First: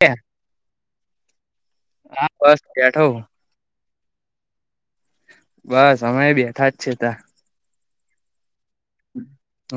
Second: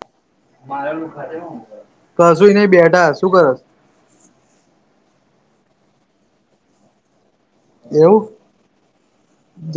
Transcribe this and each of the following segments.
હા કશું બસ નહી બેઠો બેઠા શું [unintelligible] બસ અમે બેઠા જ છે, [unintelligible] એવું.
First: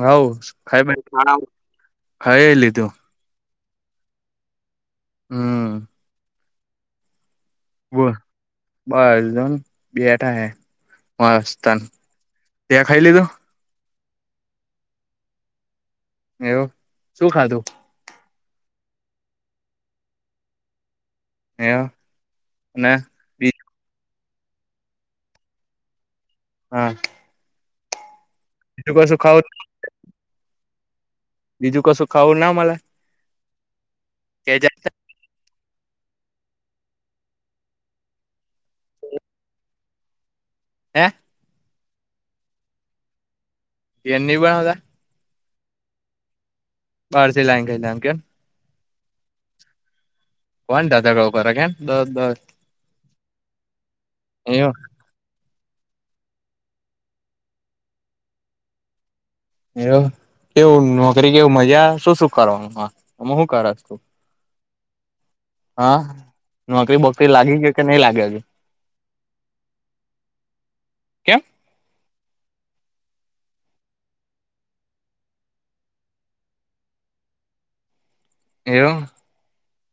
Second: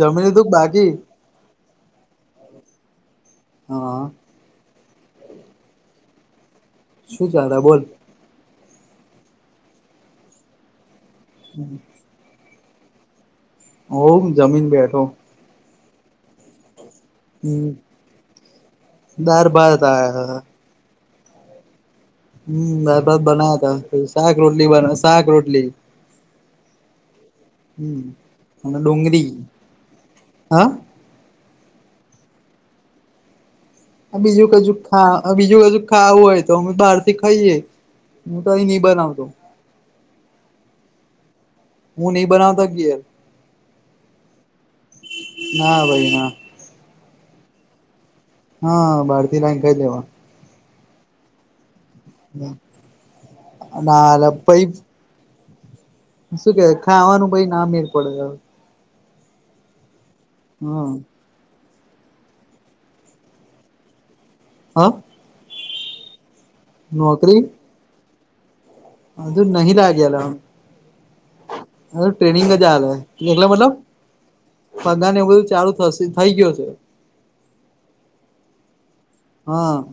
હ લીધું કે બાકી ખાઈ ખાઈ લીધું હા હમ શું ચાલ બોલ બસન બેઠા હે મસ્ન ત્યાં ખાઈ લીધું હો જમીન બેઠો એવું શું ખાધું દર બાર ત આયા હયા હમ બ બસ બનાયા ત શાક રોટલી બ શાક રોટલી હા હમ અને બીજું કશું ડુંગરી ખાવું હા બીજું કશું ખાવું ના મલા બીજું કજું ખા બીજું કજ ખાવું હોય તો અમે બહાર થી ખાઈએે હું તો નહી બનાવતો હે હું ન બનાવતો ઘેર ઘેર નહીં બનાવતા ના ભાઈ ના બહારથી લાઈને ખાઇશ એમ કેન હા બહાર થી લાઇને ખઈ લેવાનું કોણ દાધળ કર કેમ દસ દસ ના એ પહી શું કે ખાવાનું ભાઈ ના મેર પડે એવુ હા કેવું નોકરી કેવ મજા શું શું કરવાનું ત્યાં શું શું કરેશ હા હા નોકરી બોકરી લાગી ગ્યો કે નહી લાગ્યો અજુ નહી લાગ્યો લા હુ કેમ હજી ટ્રેનિંગો ચાલે ટ્રેનિંગ મતલબ પગાર ને એવું બધું ચાલુ થશે થઈ ગયો છે એવુ હા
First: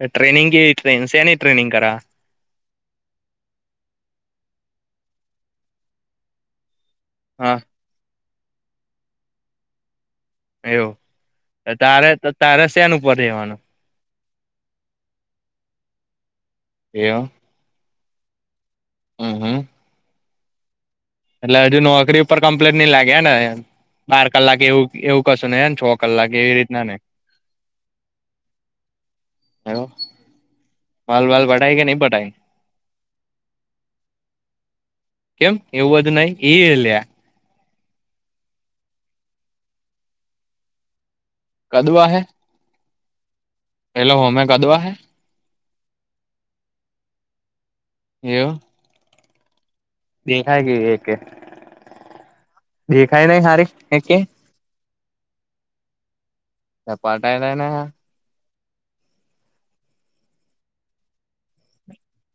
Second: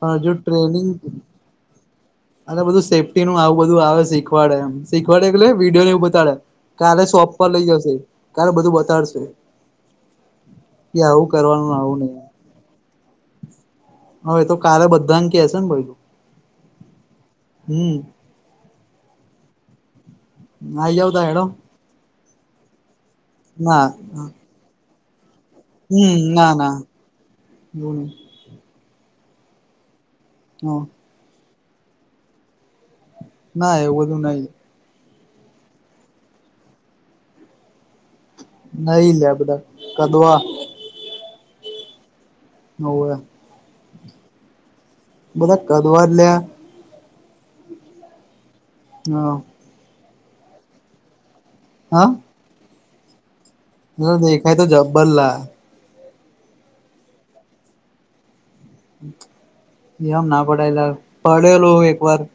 પણ હજુ ટ્રેનિંગ કેવી ટ્રેનિંગ સેની ટ્રેનિંગ કરા અને બધું સેફ્ટી નું આવું બધું આવે શીખવાડે એમ શીખવાડે એટલે વિડીયોને એવું બતાડે કાલે શોપ પર હા લઇ જશે કાલે બધું બતાડશે એવું કે આવું કરવાનું આવું તારે નહી તાર શ્યાન ઉપર રહેેવાનું હવે એ તો કા બધાંકી હશે ને ભાઈ એવુ હમ હમ હમ આવી જાવ ત્યારે હેડો એટલે હજુ નોકરી કમ્પ્લેટ નહી લાગે ને ના બાર કલાક એવું એવું કશો ને એને છો હમ કલાકે ના એવી ના રીતના ને એવું નહી એવું માલ બાલ પટાઈ કે નહિ પટાઈ ના એવું બધું નહી કેમ એવું બધું નહી એ લ્યા નહી લેપતા કદઆ કદવા હૈ પેલો હોમે કદુઆ બધા કદવા જ લ્યા એવ હા [inaudible] હા. દેખાય નહી સારી. ના દેખાય તો જબ્બરલા. તો ટાઈલાને [unintelligible] એમ ના પડાયેલા પડેલું એક વાર [unintelligible]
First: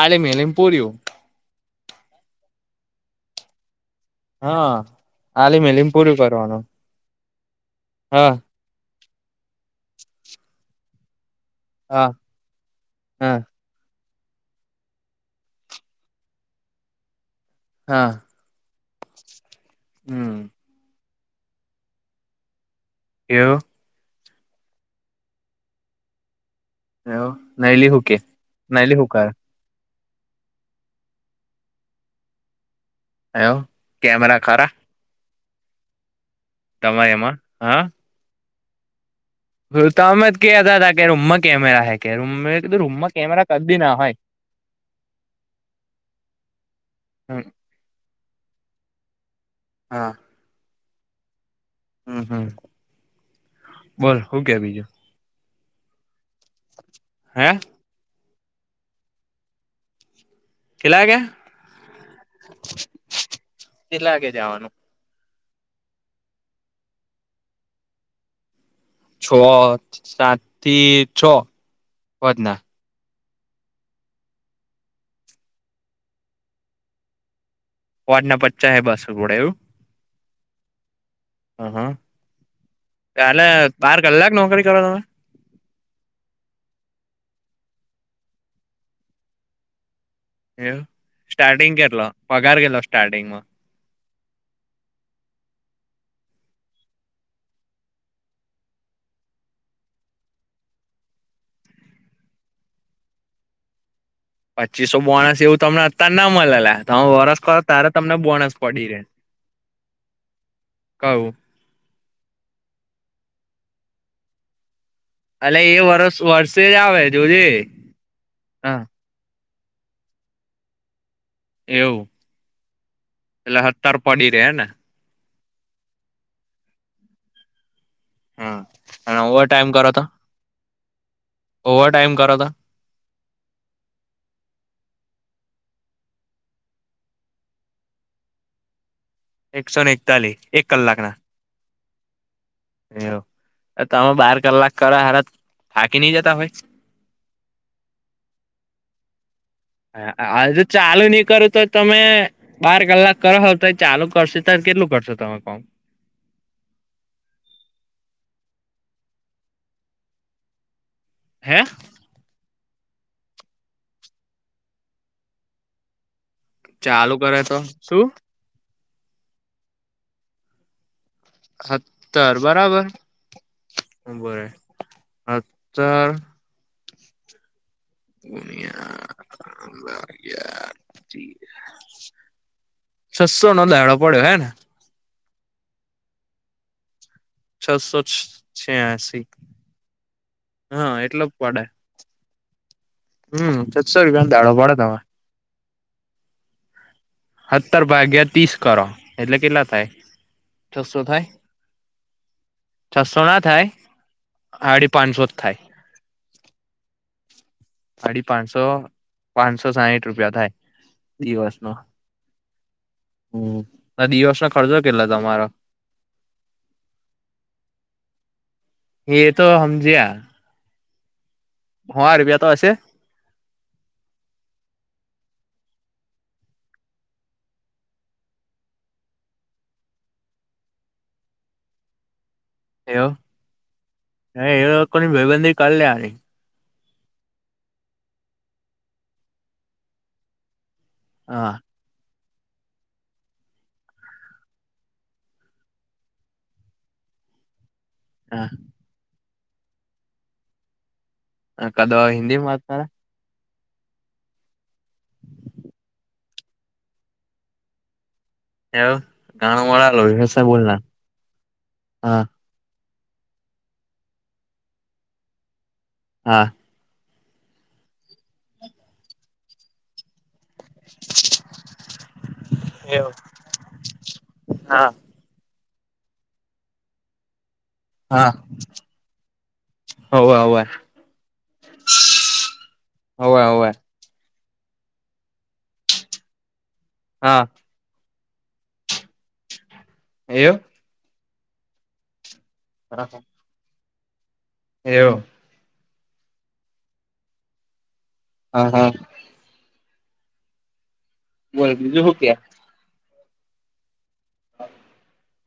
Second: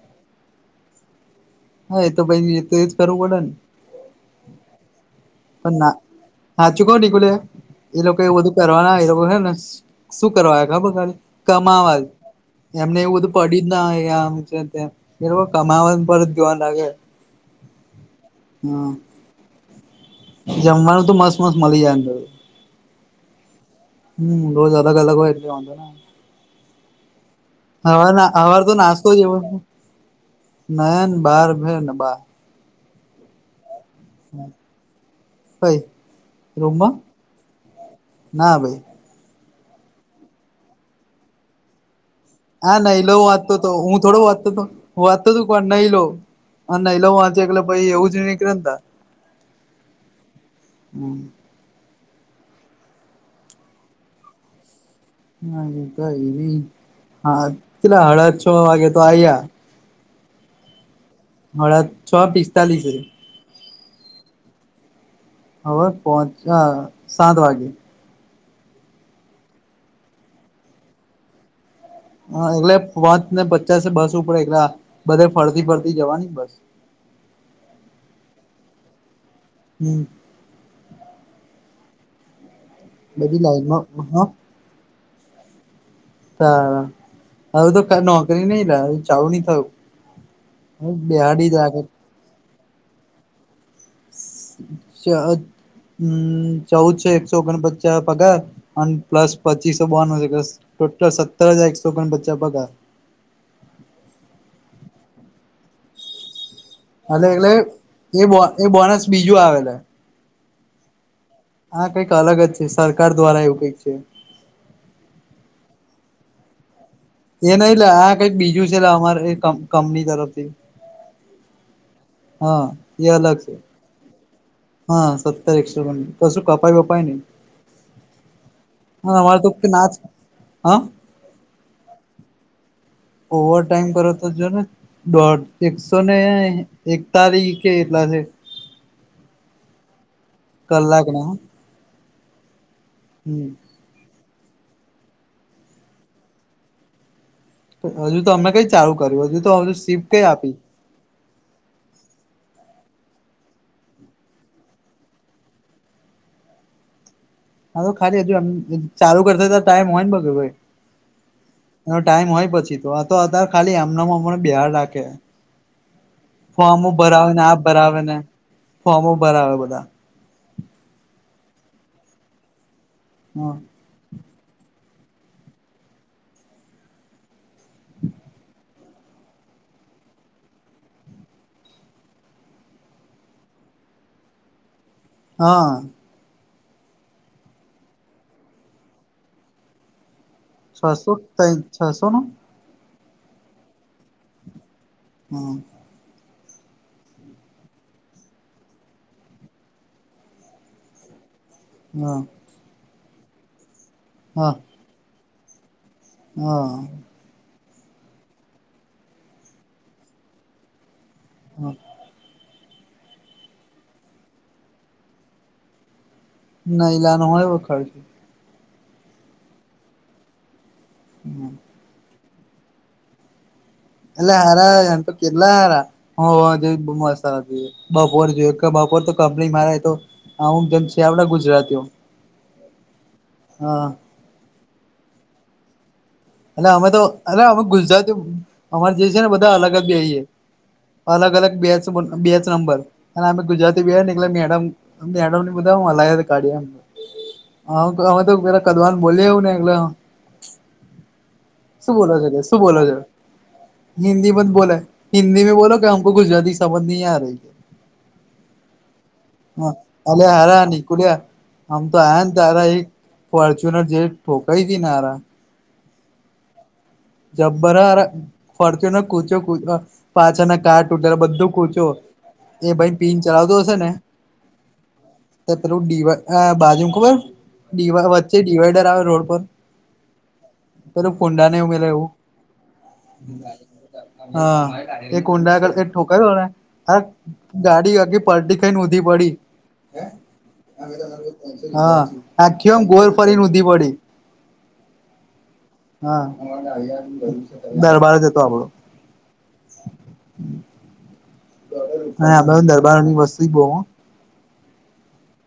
આલેમીલમ પૂરુ [unintelligible] હા એ તો ભાઈ તો એજ કરવું પડે ને [unintelligible] હા આલી પણ મેલીમ ના પૂરું કરવાનું હા ચુકવ ટિકુલે્યા [unintelligible] એ લોકો હા એવું બધું કરવાના એ લોકો હે ને શું કરવાય ખબર ખાલે [unintelligible] કમાવા જ હા એમને એવું બધું હા પડી જ ના હોય લા [unintelligible] [inaudible] હા [unintelligible] હા હમ જમવાનું તો મસ્ત મસ્ત મળી જાય. એવ. હમ રોજ અલગ અલગ હોય એટલે. એવ. હવાર અવાર તો નાસ્તો જ એવો. નાન બાર ભેર ન બા. એવ કેમેરા ખરા. હ. તમારે એમાં હા. [unintelligible] ગલ તોમદ ક અ હતા હતા કે ર ઉમ્ કેમેરાૈ. હા નહી લો વાંતો હતો હું હોય થોડો વાંચતો હતો હું વાંતો હતોું પણ નહી લો [unintelligible] હ ના લવું વાંચે એટલે પાઈ એવું જ નીકળતા [unintelligible] હા [unintelligible] [inaudible] [unintelligible] હમ હમ બોલો હું કે બીજું [unintelligible] ના એ તો એવી હા હે પેલા અડાદ છ વાગે તો આયા [unintelligible] કેટલા વાગે હળ છ પિસ્તાલીસ છે [unintelligible] એ લાગે જવાનું [unintelligible] હ પહચ સાત વાગે [unintelligible] છ સાથી છ [unintelligible] હ એગલે વા ને પચાસ બસ ઉપર એકલા બધે ફરતી ફરતી જવાની બસ. વાટના પચા હ બસ પડે એવું. હમ હ હા બધી કલે લાઈનમાં બાર કલાક નોકરી કરો તમે. હા હું તો ક નોકરી નઈ ચાલું નહી થયું. એવ બેહાડી જ સ્ટાર્ટિંગ રાખે કેટલો પગાર કેટલો સ્ટાર્ટિંગમાં. અચ્છા. હમ ચૌદ છેો એકસો ઓગણપચાસ પગાર અને પ્લસ પચીસો બોનુંસસ ટોટલ સત્તર હજાર એકસો કોણ બચ્ચા ભગા. પચીસો બોણસ એવું તમને અતાર ના મળેલા. હ એટલે વરસ એટલે કરો ત્યારે તમને એ બો બોનસ એ પડી રે બોનસ બીજું કવું. હા કઈક અલગ જ છે સરકાર દ્વારા એવું કઈક છે. અલે એ વરસ વર્ષે જ આવે છે. એ નહ લે આ કઈક બીજું છે અમારે કંપની તરફથી. એવું હા એ અલગ છે એટલે સત્તર પડી રે હેને હાત. સો કશું કપાઈ વપાઈ નને. હા હા અને અમારે ઓવર તો કે ટાઈમ કરો નાચ તો હા ઓવર ટાઈમ કરો ત ઓવર ટાઈમ કરો તો જો ને દોઢ એકસો ને એકતાલીસ કે એટલા હશે. એકસો ને એકતાલીસ એક કલાક ના કલાકના હમ એવું તમે બાર કલાક કરો હાર થાકી નઈ જતા હોય હજુ તો અમે કઈ ચાલુ કર્યું હજુ તો હજુ સીપ કઈ હ આપી હજ ચાલુ ની કરું તો તમે બાર કલાક કર હો તો એ ચાલુ કરશે ત્યારે કેટલું કરશો તમે કોમ હા તો ખાલી હજુ એમ ચાલુ કરશે તો ટાઈમ હોય ને બગ ભાઈ હે એનો ટાઈમ હોય પછી તો આ તો અતર ખાલી એમનામાં હમને બેહાર રાખે ફોર્મો ચાલુ કરે ભરાવેને આ તો શું ભરાવેને ફોર્મો ભરાવે બધા સતર બરાબર હા. ઉભો રે સતર ગુનિયા ભાગીયા છસ્સો નો દાડો પડ્યો હે ને હા. છસો છેયાસી છસો ત છસો નો હમ છસો રૂપિયાનો દાળો પડે તમારે હા. સત્તર ભાગ્યા ત્રીસ કરો એટલે કેટલા થાય છસો થાય હા. છસો ના થાય હાડી પાંચસો જ થાય હા. સાડી પાંચસો પાંચસો સાહીઠ રૂપિયા થાય દિવસનો હા દિવસનો ખર્ચો કેટલા તમારો નાયલાનું હોય એવ ખર્ચ એ તો હમજ્યા હમ. હ રૂપિયા તો હશે એટલે હારા એમ તો કેટલા હારા [unintelligible] સારા બપોર જો કેપ પોર તો કપની મા રેય તો હું જેમ છે આવડા ગુજરાતીઓ એવું. હા. હ એ લોકો કોની ભાઈબંધી કર લેવાની એટલે અમે તો અરે અમે ગુજરાતી અમાર જે છે, ને બધા અલગ જ બેહીયે અલગ અલગ બે સબંધ બેન્ચ નંબર અને અમે ગુજરાતી બેહીયે ને એટલે મેડમ મેડમ ને બધા હુ હલાય કાઢીએ એમ [inaudible] હા અવે તોરા કદવાન બોલીએ એવું ને શું બોલો છો, શું બોલો છો હિન્દી મા જ બોલે હિન્દી મે બોલો ક્યા હમ ગુજરાતી સમજ નહી આ રહી હ અરે હારા નીકુળ્યા હમ તો આયા ને તારા ફોર્ચ્યુનર જે ઠોકાઈ હતી ને હારા હા. જબરા હારા ફોર્ચ્યુનર કુચો કુ અ પાછળ ના કાચ ટૂટેલા બધું કૂચો એ ભાઈ પીન ચલાવતો હશે ને હા [unintelligible] બાજુ ખબર. [unintelligible] વચ્ચે ડિવાઈડર આવે રોડ પર [unintelligible] હા એ કુંડા [unintelligible] હા ગાડી આગી પલટી ખાઈને [unintelligible] પડી. એવું હા આખી એમ ગોળ ફરીને ઉધી પડી. એવ. હા દરબાર. હા હા. હમ. બોલ બીજું શું કે [unintelligible] અમે દરબારોની [unintelligible]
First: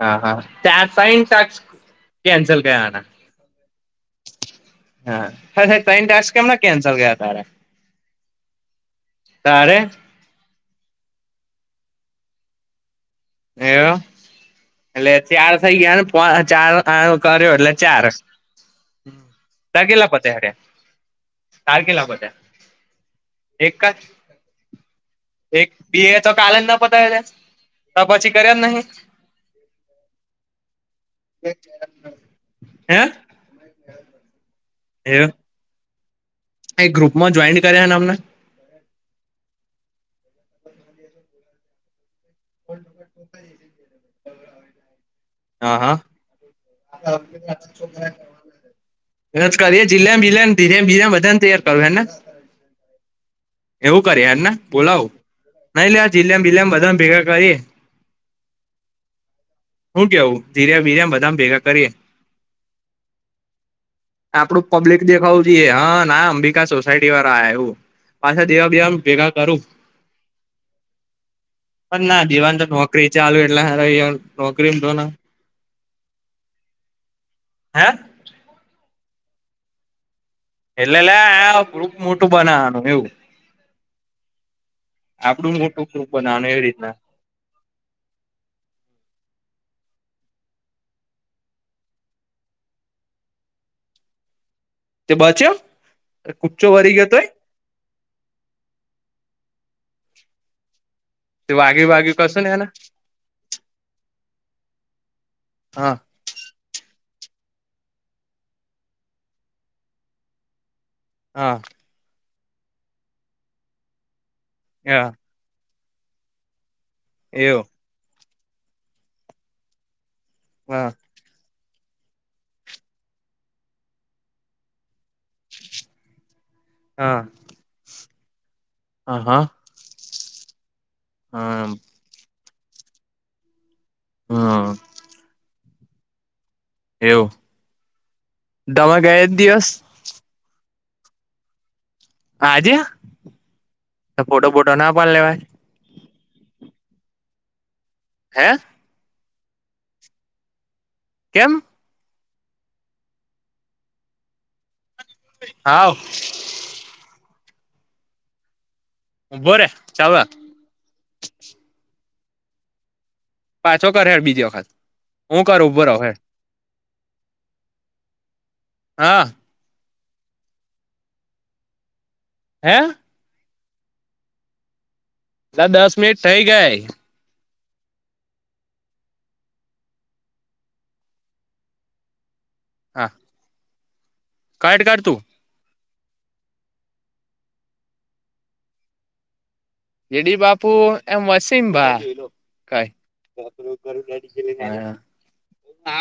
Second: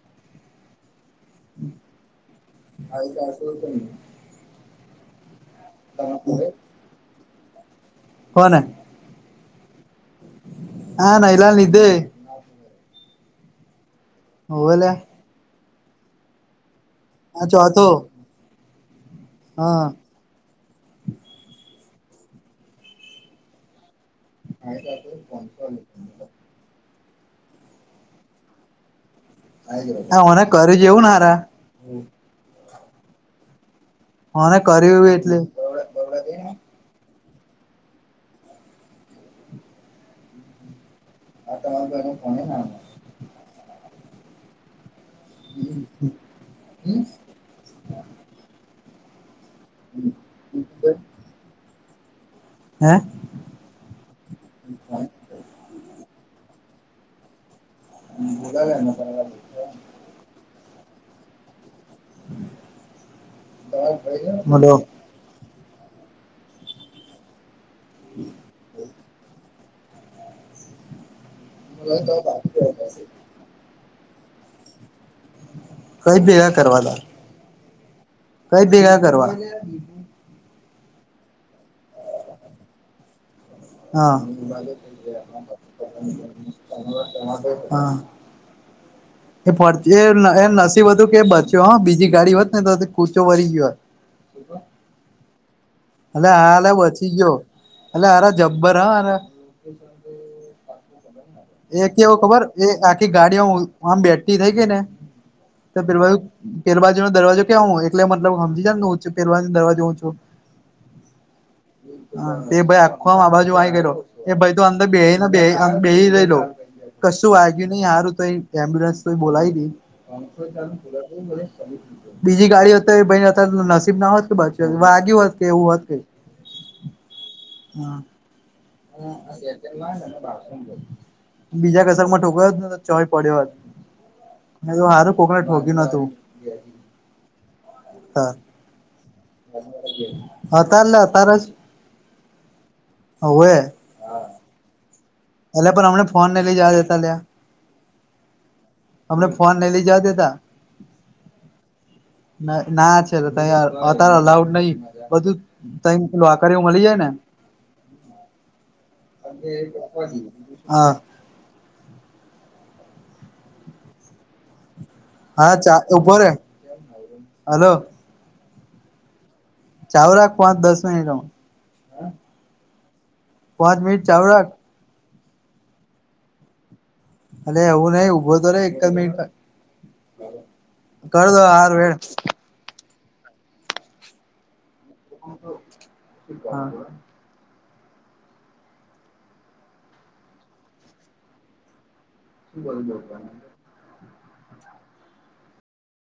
હા હા ત્યા [inaudible] હા હા [unintelligible] કેમના કેન્સલ ગયા [unintelligible] કોણ. તારે. હા [unintelligible] એ હોવે લે એટલે ચાર થઇ ગયા ને ચાર આ ચોથો હા [inaudible] [inaudible] એક જ એક બે તો [unintelligible] [unintelligible] કર્યા નહી. [inaudible] હે. હને કરી બ એટલી. એક ગ્રુપમાં જોઈન કર્યાનેમને. [unintelligible] [inaudible] હા [unintelligible] [unintelligible] કરીએ જીલેમ જીલેને [unintelligible] બધાને તૈયાર કરવ ને. હે એવું કરી [unintelligible] ના બોલાવું નઈ લે જઝલેમ જઝીલમ બધા ભેગા કરીએ. [inaudible] [inaudible] બધા ભેગા કરીએ આપડું બોલો પબ્લિક દેખાવું. હા ના અંબિકા સોસાયટી વાળા આ [unintelligible] પાછા દેવા દેવા ભેગા કરું. પણ ના દીવાન તો નોકરી ચાલુ એટલે હ નોકરી તો. કઈ ભેગા [unintelligible] હે. કઈ ભેગા કરવા. એટલે [unintelligible] ગ્રુપ મોટું બનાવાનું એવું. હા. આપડું મોટું ગુપ બનાવવાનું એવી રીતના. હ [unintelligible] હમ [inaudible] [unintelligible] એ એ નસીબ હતું કે બચ્યો હા બીજી ગાડી હોત ને તો કૂચો વરી ગયોત. [unintelligible] તે [unintelligible] એલે હા કુચ્ચો એલે વરી [unintelligible] તોય ગયો એ [unintelligible] જબ્બર હા. તે વાગ્યું એ વાગ્યું કેવું ખબર કશું ને એને એ આખી ગાડીઓ આમ બેઠતી થઈ ગઈ ને. [unintelligible] હા દરવાજો. [unintelligible] એટલે મતલબ સમજી [unintelligible] પહેરવા દરવાજો ઓછું હા હા એ ભાઈ આખોમ આ બાજુ આ કરલો એ ભાઈ તો અંદર બે હા બે બેહી લે લો કશું એવું વાગ્યું નહી સારું તો એમ્બ્યુલન્સ તો બોલાવી દ હા બીજી ગાડી હો હતો ભાઈ અત નસીબ ના હોત કે પછી વાગ્યું હોત કે એવું હોત કે હા હા હા હા બીજા કસક માં ઠોક ચોય પડ્યો વાત મે હમ તો સારું કોકરે ઠોક્યું નતું એવું દમાં ગાય હા તારલે તાર જ હા આજે ફોટો બોટો ના પાડ લેવાય એલા પણ અમને ફોન ને લઈ જ દેતા ત્યા હે અમને ફોન નઈ લઈ જ દેતા કેમ ના ના છે ત અત્યારે અલાઉડ નહી બધું હાવ ત લો આક એવું મળી જાય ને. બોર. [inaudible] પાછો કર હેાર બીજી વખત હું હા કર ચા ઉભો રહો ઉપ હેડ હલો. હા ચાવ રાખ પાંચ દસ મિનિટમાં. હા પાંચ મિનિટ ચાલુ રાખ. ના દસ મિનિટ થઈ ગયા. અ એવું નહી ઉઊભો તો રહેે એક જ મિનટ કર દો આર વળ હા કટ કાઢ તું. [inaudible] એડી બાપુ એમ વસીમ ભા શું કરું જો [inaudible]